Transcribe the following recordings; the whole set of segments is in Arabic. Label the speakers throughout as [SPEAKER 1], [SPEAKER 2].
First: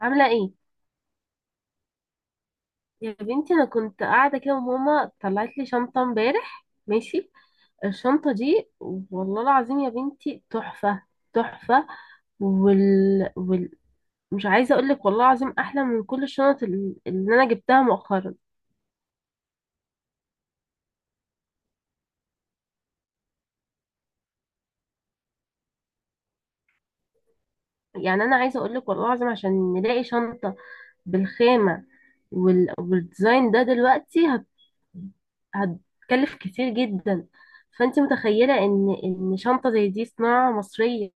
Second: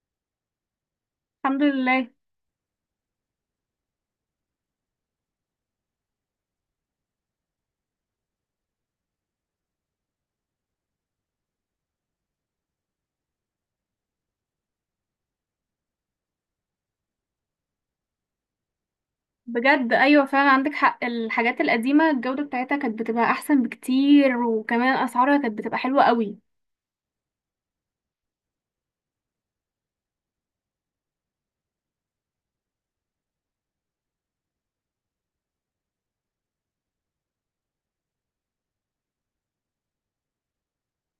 [SPEAKER 1] عاملة ايه؟
[SPEAKER 2] الحمد لله.
[SPEAKER 1] يا بنتي انا كنت قاعدة كده وماما طلعت لي شنطة امبارح ماشي. الشنطة دي والله العظيم يا بنتي تحفة تحفة. وال... وال... مش عايزة اقولك والله العظيم احلى من كل الشنط اللي انا جبتها مؤخرا.
[SPEAKER 2] بجد، ايوه فعلا عندك حق، الحاجات القديمه الجوده بتاعتها كانت بتبقى احسن بكتير، وكمان اسعارها كانت بتبقى حلوه قوي.
[SPEAKER 1] يعني انا عايزة اقولك والله العظيم عشان نلاقي شنطة بالخامة والديزاين ده دلوقتي هتكلف كتير جدا. فانت متخيلة ان شنطة زي دي صناعة مصرية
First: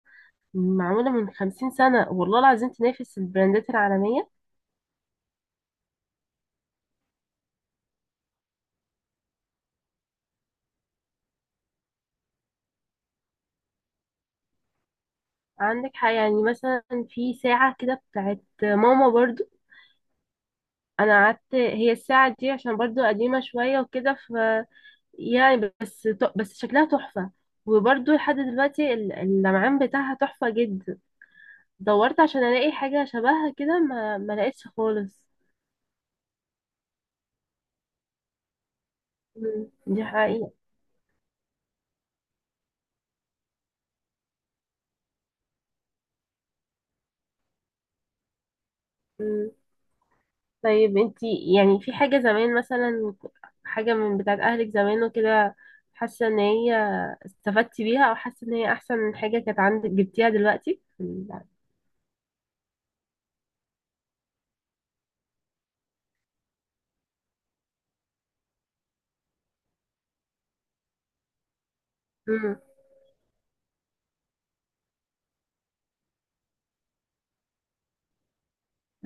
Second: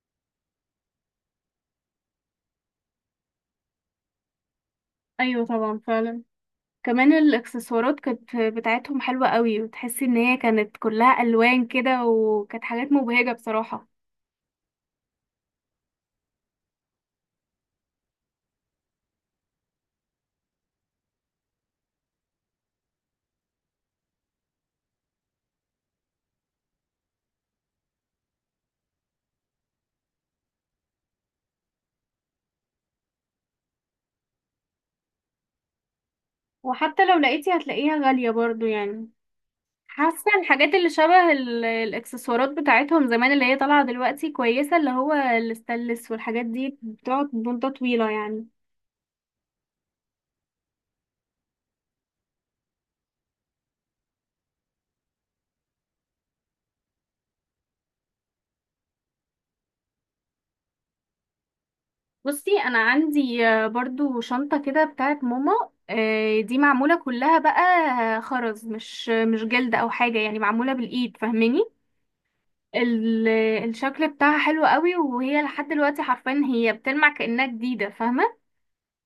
[SPEAKER 1] معمولة من 50 سنة والله العظيم تنافس البراندات العالمية.
[SPEAKER 2] ايوه طبعا فعلا. كمان الاكسسوارات كانت بتاعتهم حلوه قوي، وتحسي ان هي كانت كلها الوان كده، وكانت حاجات مبهجه بصراحه.
[SPEAKER 1] عندك حاجة يعني مثلا، في ساعة كده بتاعت ماما برضو. أنا قعدت هي الساعة دي عشان برضو قديمة شوية وكده ف يعني بس شكلها تحفة. وبرضو لحد دلوقتي اللمعان بتاعها تحفة جدا. دورت عشان ألاقي حاجة شبهها كده ما لقيتش خالص.
[SPEAKER 2] وحتى لو لقيتي هتلاقيها غاليه برضو يعني.
[SPEAKER 1] مم. دي
[SPEAKER 2] حاسه
[SPEAKER 1] حقيقة.
[SPEAKER 2] الحاجات اللي شبه الاكسسوارات بتاعتهم زمان اللي هي طالعه دلوقتي كويسه، اللي هو الستانلس، والحاجات دي بتقعد مده طويله يعني.
[SPEAKER 1] طيب انتي يعني في حاجة زمان مثلا، حاجة من بتاعت أهلك زمان وكده، حاسة ان هي استفدتي بيها أو حاسة ان هي أحسن من حاجة كانت عندك جبتيها دلوقتي؟
[SPEAKER 2] بصي، انا عندي برضو شنطة كده بتاعت ماما. دي معمولة كلها بقى، خرز، مش جلد او حاجة يعني، معمولة بالايد فاهماني. ال- الشكل بتاعها حلو قوي، وهي لحد دلوقتي حرفيا هي بتلمع كأنها جديدة فاهمة.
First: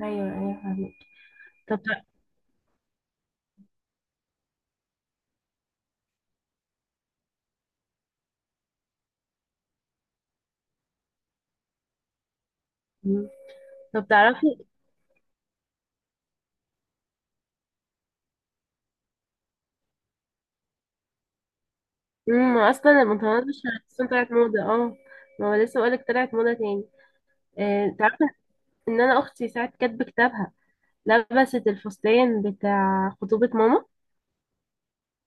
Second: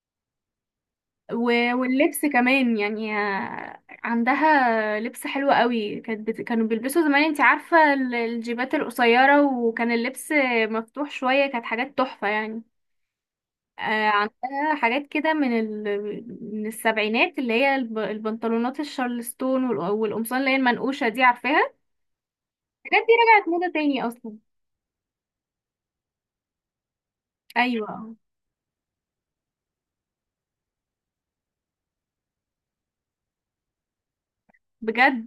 [SPEAKER 1] أيوه أيوه فاهمك.
[SPEAKER 2] و-
[SPEAKER 1] طب تع-
[SPEAKER 2] واللبس كمان يعني، عندها لبس حلو قوي. كانوا بيلبسوا زمان، انتي عارفة الجيبات القصيرة، وكان اللبس مفتوح شوية، كانت حاجات تحفة يعني.
[SPEAKER 1] مم.
[SPEAKER 2] آه،
[SPEAKER 1] طب تعرفي.
[SPEAKER 2] عندها حاجات كده من السبعينات، اللي هي البنطلونات الشارلستون، والقمصان اللي هي المنقوشة دي عارفاها.
[SPEAKER 1] أصلا
[SPEAKER 2] الحاجات دي
[SPEAKER 1] البنطلونات
[SPEAKER 2] رجعت
[SPEAKER 1] مش.
[SPEAKER 2] موضة تاني
[SPEAKER 1] أصلا طلعت
[SPEAKER 2] أصلا.
[SPEAKER 1] موضة اه. ما هو لسه بقولك طلعت موضة تاني. اه
[SPEAKER 2] أيوة
[SPEAKER 1] تعرفي ان أنا أختي ساعة كاتبة كتابها لبست الفستان بتاع خطوبة ماما.
[SPEAKER 2] بجد.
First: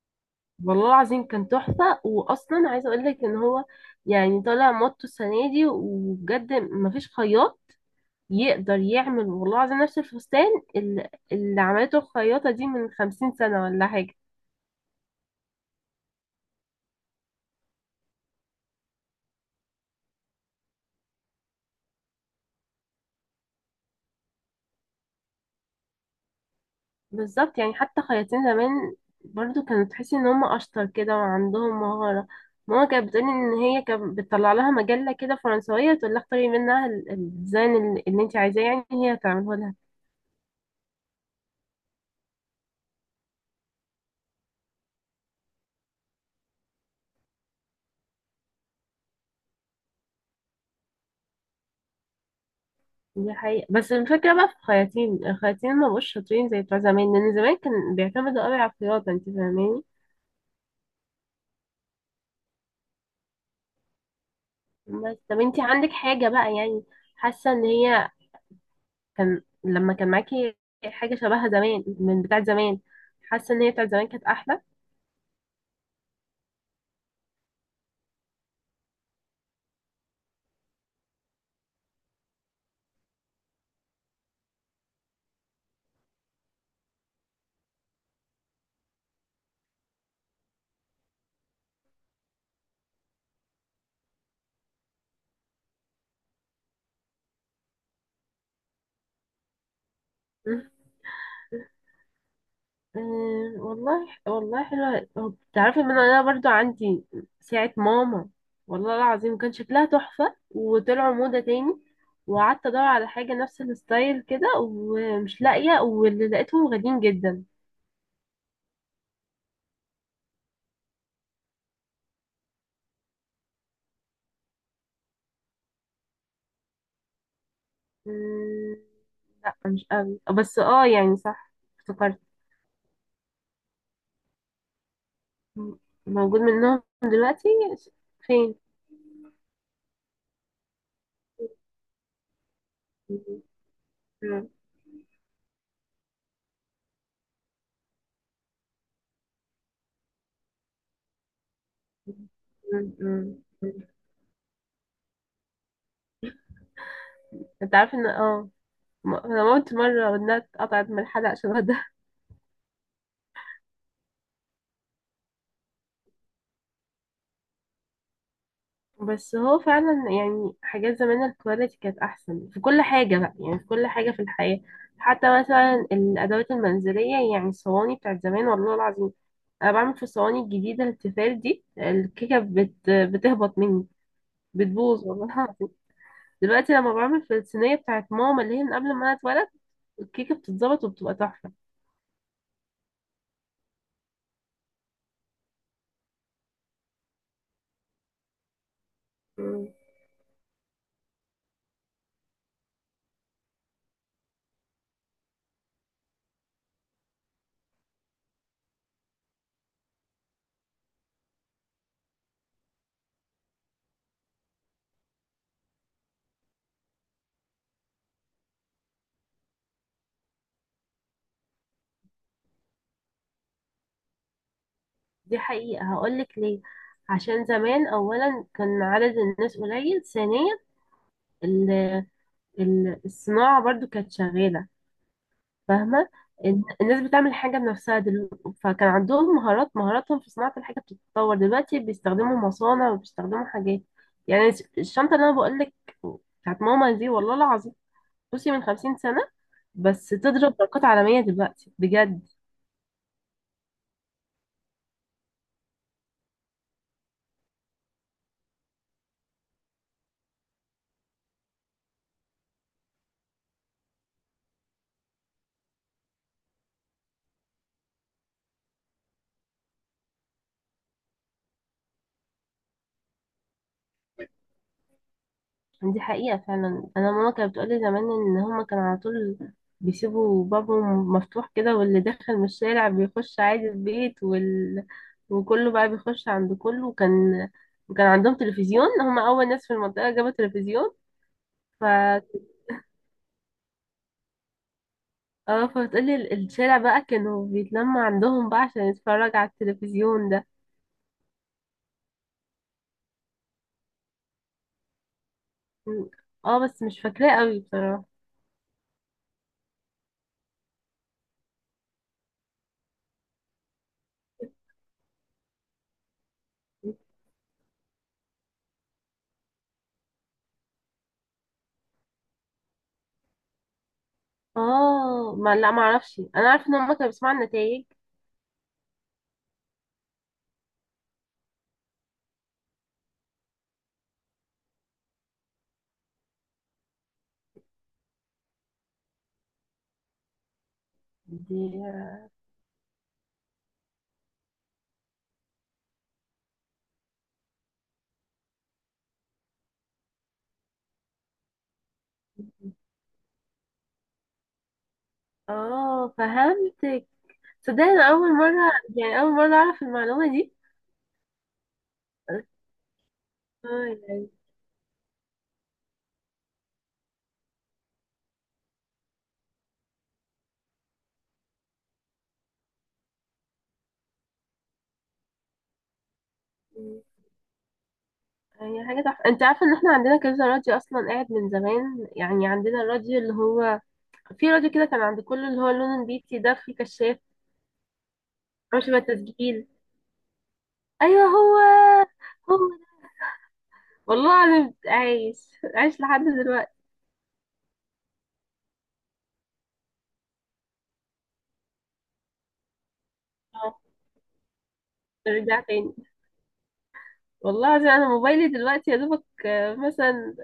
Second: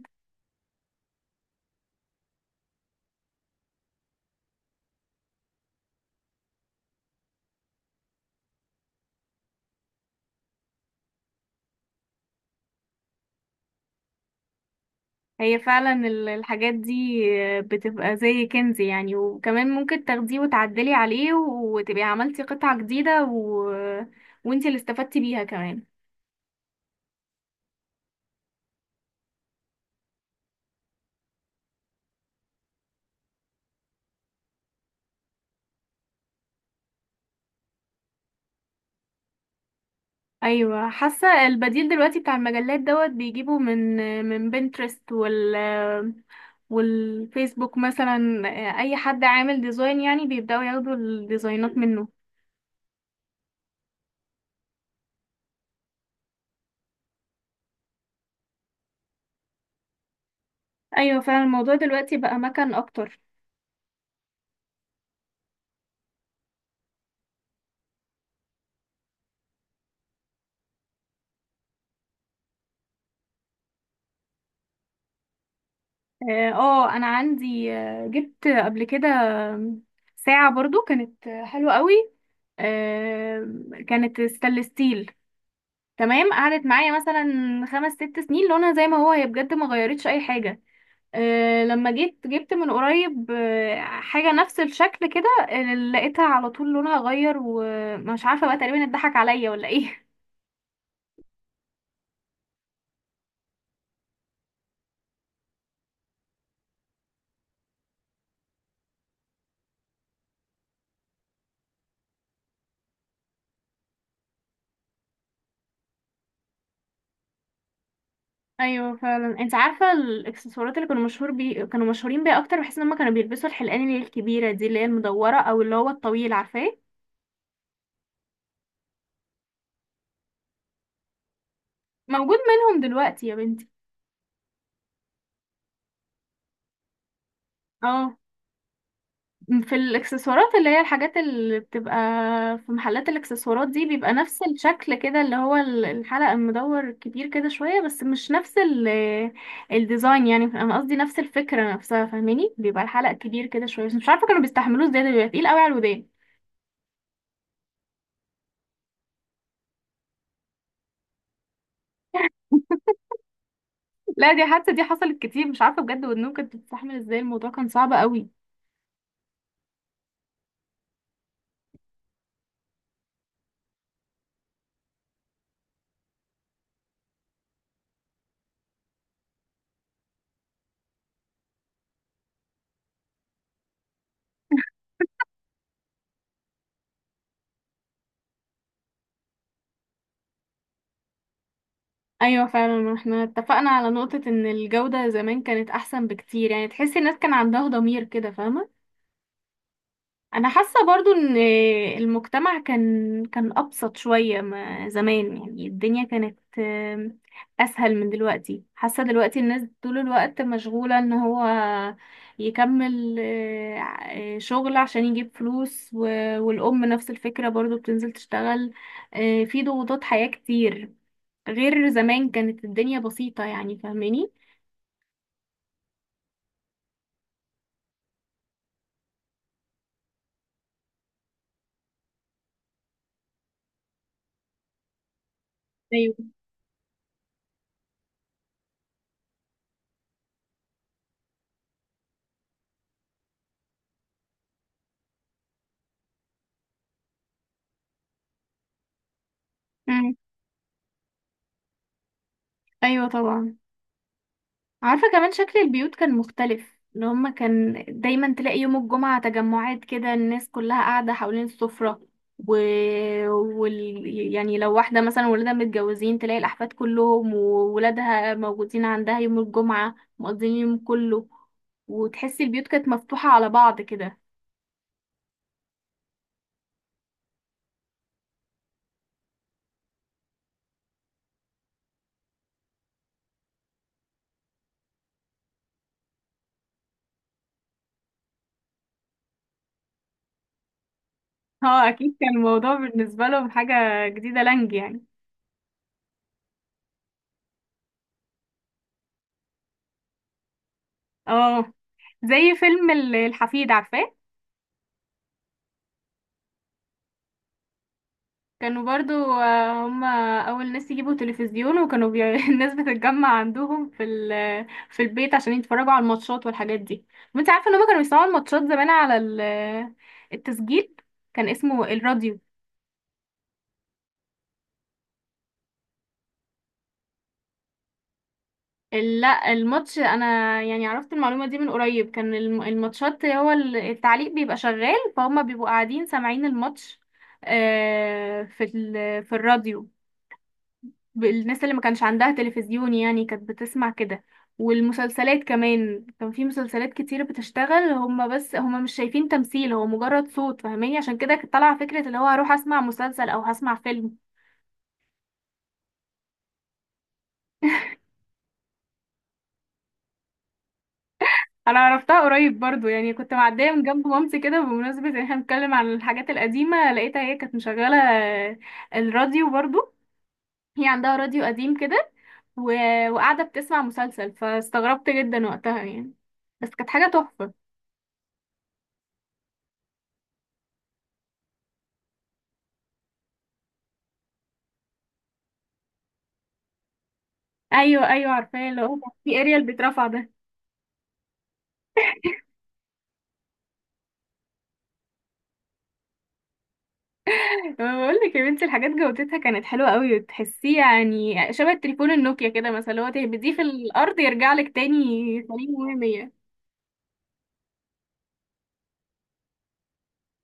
[SPEAKER 1] والله العظيم كان تحفة وأصلا عايزة أقول لك إن هو يعني طالع موضته السنة دي. وبجد مفيش خياط يقدر يعمل والله العظيم نفس الفستان اللي عملته الخياطة دي من 50 سنة ولا حاجة.
[SPEAKER 2] هي فعلا الحاجات دي بتبقى زي كنز يعني، وكمان ممكن تاخديه وتعدلي عليه وتبقي عملتي قطعة جديدة، وانتي اللي استفدتي بيها كمان.
[SPEAKER 1] بالظبط، يعني حتى خياطين زمان برضو كانوا تحسي إن هم أشطر كده وعندهم مهارة. ماما كانت بتقولي إن هي كانت بتطلع لها مجلة كده فرنسوية تقول لها اختاري منها الديزاين اللي انت عايزاه، يعني هي هتعمله.
[SPEAKER 2] ايوه، حاسه البديل دلوقتي بتاع المجلات دوت بيجيبوا من بنترست والفيسبوك مثلا، اي حد عامل ديزاين يعني بيبداوا ياخدوا الديزاينات منه.
[SPEAKER 1] دي حقيقة. بس الفكرة بقى في الخياطين ما بقوش شاطرين زي بتوع زمان، لأن زمان كان بيعتمدوا قوي على الخياطة، انت فاهماني.
[SPEAKER 2] ايوه فعلا، الموضوع دلوقتي بقى مكان اكتر.
[SPEAKER 1] بس طب انت عندك حاجة بقى يعني، حاسة ان هي كان لما كان معاكي حاجة شبهها زمان من بتاعة زمان، حاسة ان هي بتاعة زمان كانت أحلى؟
[SPEAKER 2] اه، انا عندي، جبت قبل كده ساعه برضو كانت حلوه قوي، كانت ستانلس ستيل، تمام، قعدت معايا مثلا خمس ست سنين لونها زي ما هو، هي بجد ما غيرتش اي حاجه. لما جيت جبت من قريب حاجة نفس الشكل كده، لقيتها على طول لونها غير، ومش عارفة بقى تقريبا اتضحك عليا ولا ايه.
[SPEAKER 1] أه والله والله حلوة. هو تعرفي ان انا برضو عندي ساعة ماما، والله العظيم كان شكلها تحفة وطلعوا موضة تاني. وقعدت ادور على حاجة نفس الستايل كده ومش لاقية، واللي لقيتهم غاليين جدا.
[SPEAKER 2] ايوه فعلا. انت عارفة الاكسسوارات اللي كانوا مشهورين بيها اكتر، بحيث ان هم كانوا بيلبسوا الحلقان اللي هي الكبيرة دي، اللي هي المدورة، او اللي هو الطويل عارفاه.
[SPEAKER 1] أمم، لا مش قوي بس اه يعني صح، افتكرت.
[SPEAKER 2] موجود منهم دلوقتي يا بنتي.
[SPEAKER 1] م- موجود منهم دلوقتي
[SPEAKER 2] اه،
[SPEAKER 1] فين؟
[SPEAKER 2] في الاكسسوارات، اللي هي الحاجات اللي بتبقى في محلات الاكسسوارات دي، بيبقى نفس
[SPEAKER 1] أمم،
[SPEAKER 2] الشكل كده، اللي هو الحلقة المدور كبير كده شوية، بس مش نفس الديزاين يعني. انا قصدي نفس الفكرة نفسها فاهماني، بيبقى
[SPEAKER 1] أمم،
[SPEAKER 2] الحلقة
[SPEAKER 1] أمم.
[SPEAKER 2] كبير كده شوية، بس مش عارفة كانوا بيستحملوه ازاي، ده بيبقى تقيل قوي على الودان.
[SPEAKER 1] انت عارف ان انا موت مرة ودنها اتقطعت من الحلقة عشان.
[SPEAKER 2] لا، دي حادثة دي حصلت كتير، مش عارفة بجد ودنهم كانت بتستحمل ازاي، الموضوع كان صعب قوي.
[SPEAKER 1] بس هو فعلا يعني حاجات زمان الكواليتي كانت احسن في كل حاجه بقى، يعني في كل حاجه في الحياه. حتى مثلا الادوات المنزليه، يعني الصواني بتاعت زمان والله العظيم، انا بعمل في الصواني الجديده التيفال دي الكيكه بتهبط مني، بتبوظ والله العظيم. دلوقتي لما بعمل في الصينيه بتاعت ماما اللي هي من قبل ما انا اتولد الكيكه بتتظبط وبتبقى تحفه.
[SPEAKER 2] ايوه فعلا، احنا اتفقنا على نقطة ان الجودة زمان كانت احسن بكتير، يعني تحسي الناس كان عندها ضمير كده فاهمة.
[SPEAKER 1] مم.
[SPEAKER 2] انا حاسه برضو ان المجتمع كان ابسط شويه ما زمان، يعني الدنيا كانت اسهل من دلوقتي. حاسه دلوقتي الناس طول الوقت مشغوله ان هو يكمل شغل عشان يجيب فلوس، والام نفس الفكره برضو بتنزل تشتغل. في ضغوطات حياه كتير، غير زمان كانت الدنيا بسيطه يعني فاهماني.
[SPEAKER 1] دي حقيقة. هقولك ليه. عشان زمان أولا كان عدد الناس قليل، ثانيا الصناعة برضو كانت شغالة، فاهمة.
[SPEAKER 2] ايوه.
[SPEAKER 1] الناس بتعمل حاجة بنفسها، دلوقتي فكان عندهم مهاراتهم في صناعة الحاجة بتتطور. دلوقتي بيستخدموا مصانع وبيستخدموا حاجات. يعني الشنطة اللي أنا بقولك بتاعت ماما دي والله العظيم، بصي، من 50 سنة، بس
[SPEAKER 2] مم.
[SPEAKER 1] تضرب برقات عالمية دلوقتي بجد.
[SPEAKER 2] ايوه طبعا. عارفة كمان شكل البيوت كان مختلف، اللي هما كان دايما تلاقي يوم الجمعة تجمعات كده، الناس كلها قاعدة حوالين السفرة. و... وال... يعني لو واحدة مثلا ولادها متجوزين تلاقي الأحفاد كلهم وولادها موجودين عندها يوم الجمعة مقضيين اليوم كله، وتحسي البيوت كانت مفتوحة على بعض كده.
[SPEAKER 1] دي حقيقة فعلا. أنا ماما كانت بتقولي زمان إن هما كانوا على طول بيسيبوا بابهم مفتوح كده واللي داخل من الشارع بيخش عادي البيت، وكله بقى بيخش عند كله. وكان عندهم تلفزيون، هما أول ناس في المنطقة جابوا تلفزيون ف.
[SPEAKER 2] اه، أكيد كان الموضوع بالنسبة لهم حاجة جديدة لانج يعني.
[SPEAKER 1] اه فبتقولي الشارع بقى كانوا بيتلمع عندهم بقى عشان يتفرج على التلفزيون ده.
[SPEAKER 2] اه، زي فيلم الحفيد عارفاه.
[SPEAKER 1] اه بس مش فاكراه قوي بصراحة.
[SPEAKER 2] كانوا برضو هم اول ناس يجيبوا تلفزيون، الناس بتتجمع عندهم في البيت عشان يتفرجوا على الماتشات والحاجات دي. وانت عارفه ان هم كانوا بيسمعوا الماتشات زمان على ال... التسجيل، كان اسمه الراديو.
[SPEAKER 1] اه ما لا ما اعرفش. انا عارفه ان هما كانوا بيسمعوا النتائج
[SPEAKER 2] لا، الماتش انا يعني عرفت المعلومه دي من قريب، كان الماتشات هو التعليق بيبقى شغال، فهم بيبقوا قاعدين سامعين الماتش، في الراديو.
[SPEAKER 1] دي.
[SPEAKER 2] الناس اللي ما كانش عندها تلفزيون يعني كانت بتسمع كده. والمسلسلات كمان، كان في مسلسلات كتير بتشتغل هما، بس هما مش شايفين تمثيل، هو مجرد صوت فاهماني، عشان كده كانت طالعة فكرة اللي هو هروح اسمع مسلسل او هسمع فيلم.
[SPEAKER 1] اه فهمتك. صدقني انا اول مره، يعني اول مره اعرف المعلومه دي.
[SPEAKER 2] انا عرفتها
[SPEAKER 1] قلت
[SPEAKER 2] قريب برضو يعني، كنت معدية من جنب
[SPEAKER 1] اه.
[SPEAKER 2] مامتي كده، بمناسبة ان احنا بنتكلم عن الحاجات القديمة، لقيتها هي كانت مشغلة الراديو برضو، هي عندها راديو قديم كده، و... وقاعدة بتسمع مسلسل، فاستغربت جدا وقتها يعني، بس كانت حاجة تحفة.
[SPEAKER 1] يعني هي حاجه تحفه. انت عارفه ان احنا عندنا كذا راديو اصلا قاعد من زمان. يعني عندنا الراديو اللي هو، في راديو كده كان عند كله اللي هو لون بيتي ده في كشاف.
[SPEAKER 2] ايوه ايوه عارفاه،
[SPEAKER 1] هو
[SPEAKER 2] اللي
[SPEAKER 1] شبه
[SPEAKER 2] هو كان في اريال
[SPEAKER 1] التسجيل.
[SPEAKER 2] بيترفع ده.
[SPEAKER 1] ايوه هو هو ده. والله العظيم عايش، عايش لحد دلوقتي.
[SPEAKER 2] أنا بقول لك يا بنتي الحاجات جودتها كانت حلوه قوي، وتحسيه يعني شبه التليفون النوكيا كده مثلا، اللي هو تهبديه في
[SPEAKER 1] اه
[SPEAKER 2] الارض يرجع لك تاني
[SPEAKER 1] رجع تاني.
[SPEAKER 2] سليم 100.
[SPEAKER 1] والله العظيم انا موبايلي دلوقتي يا دوبك، مثلا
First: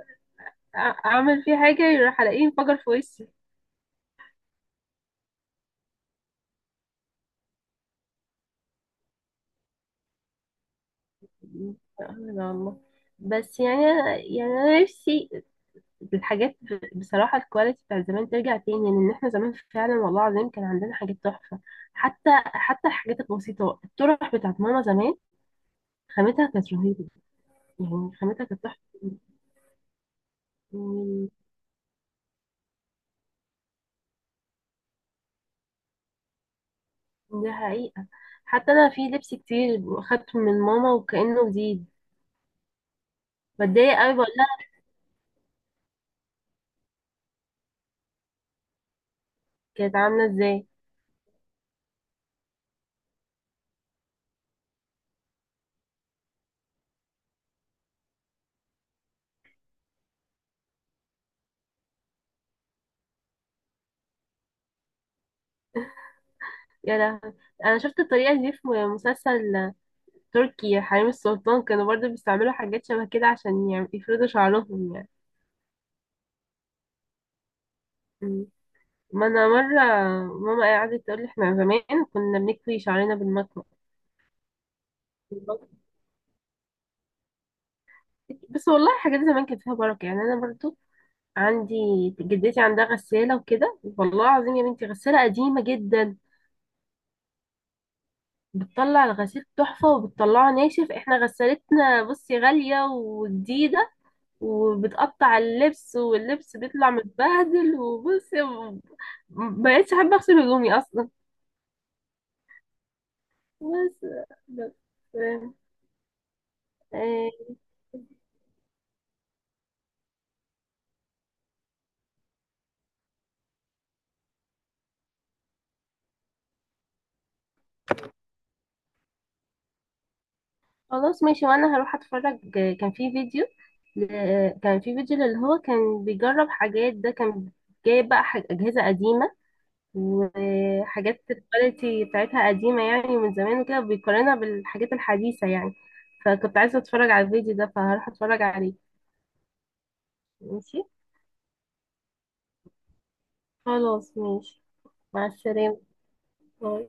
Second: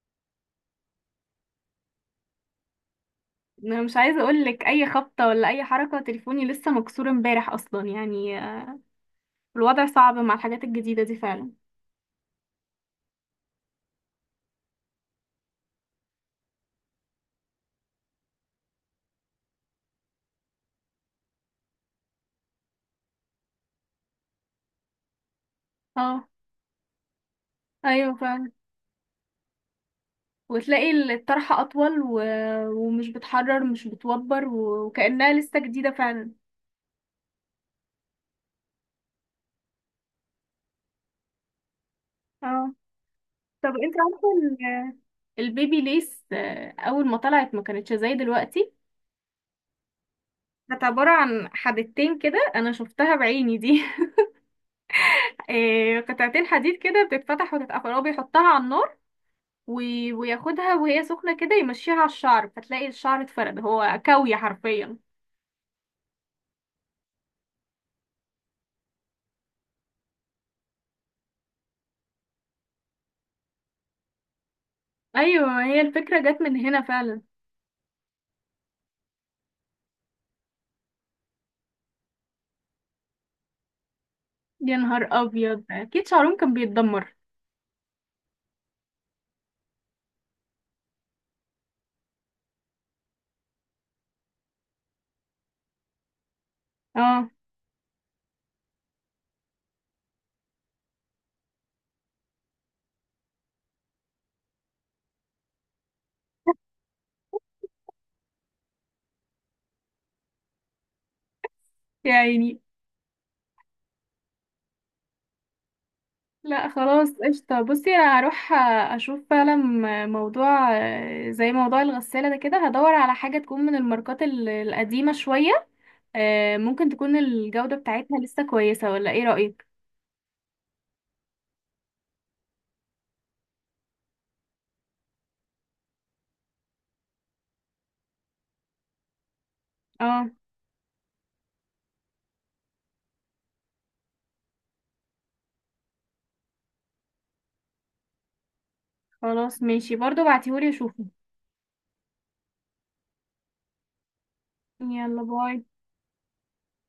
[SPEAKER 1] اعمل فيه حاجه يروح الاقيه انفجر في وشي.
[SPEAKER 2] انا مش عايزه اقول لك، اي خبطه ولا اي حركه تليفوني لسه مكسور امبارح اصلا يعني، الوضع صعب مع الحاجات الجديده دي فعلا.
[SPEAKER 1] سبحان الله. بس يعني يعني انا نفسي الحاجات، بصراحه، الكواليتي بتاع زمان ترجع تاني، لان احنا زمان فعلا والله العظيم كان عندنا حاجات تحفه. حتى الحاجات البسيطه، الطرح بتاعت ماما زمان
[SPEAKER 2] اه،
[SPEAKER 1] خامتها كانت رهيبه، يعني
[SPEAKER 2] ايوه
[SPEAKER 1] خامتها
[SPEAKER 2] فعلا.
[SPEAKER 1] كانت تحفه يعني.
[SPEAKER 2] وتلاقي الطرحه اطول، ومش بتحرر، مش بتوبر، وكانها لسه جديده فعلا.
[SPEAKER 1] دي حقيقه. حتى انا في لبس كتير خدته من ماما وكانه جديد.
[SPEAKER 2] اه، طب انت
[SPEAKER 1] بتضايق قوي بقول
[SPEAKER 2] عارفه
[SPEAKER 1] لها.
[SPEAKER 2] البيبي ليس اول ما طلعت ما كانتش زي دلوقتي.
[SPEAKER 1] كانت عامله ازاي؟
[SPEAKER 2] كانت عبارة عن حدتين كده انا شفتها بعيني دي. قطعتين حديد كده بتتفتح وتتقفل، هو بيحطها على النار وياخدها وهي سخنة كده يمشيها على الشعر، فتلاقي الشعر اتفرد، هو كوي حرفيا.
[SPEAKER 1] يا لهوي، انا شفت الطريقه دي في مسلسل تركي، حريم السلطان، كانوا برضو بيستعملوا حاجات شبه كده، عشان يعني يفردوا شعرهم يعني.
[SPEAKER 2] ايوه، هي الفكرة جت من هنا فعلا.
[SPEAKER 1] مم. ما انا مرة ماما قعدت تقول لي احنا زمان كنا بنكوي شعرنا بالمكوى.
[SPEAKER 2] يا نهار ابيض، اكيد شعرهم كان بيتدمر.
[SPEAKER 1] بس والله حاجات زمان كانت فيها بركة. يعني انا برضو عندي، جدتي عندها غسالة وكده، والله العظيم يا بنتي غسالة قديمة جدا،
[SPEAKER 2] اه
[SPEAKER 1] بتطلع الغسيل تحفة وبتطلعه ناشف. احنا غسالتنا، بصي، غالية وجديدة وبتقطع اللبس، واللبس بيطلع متبهدل، وبصي مبقتش احب اغسل هدومي اصلا.
[SPEAKER 2] يعني.
[SPEAKER 1] بس بس
[SPEAKER 2] لا خلاص،
[SPEAKER 1] آه،
[SPEAKER 2] قشطة. بصي انا هروح اشوف فعلا موضوع زي موضوع الغسالة ده، كده هدور على حاجة تكون من الماركات القديمة شوية، ممكن تكون الجودة بتاعتها لسه كويسة، ولا ايه رأيك؟
[SPEAKER 1] خلاص ماشي وانا هروح اتفرج. كان في فيديو ل- كان في فيديو اللي هو كان بيجرب حاجات ده. كان جايب بقى اجهزه قديمه
[SPEAKER 2] اه
[SPEAKER 1] وحاجات الكواليتي بتاعتها قديمه يعني من زمان، وكده بيقارنها بالحاجات الحديثه يعني. فكنت عايزه اتفرج على الفيديو ده فهروح اتفرج عليه.
[SPEAKER 2] خلاص ماشي، برضو بعتيهولي
[SPEAKER 1] ماشي.
[SPEAKER 2] اشوفه.
[SPEAKER 1] خلاص ماشي.
[SPEAKER 2] يلا
[SPEAKER 1] مع
[SPEAKER 2] باي.
[SPEAKER 1] السلامة. باي.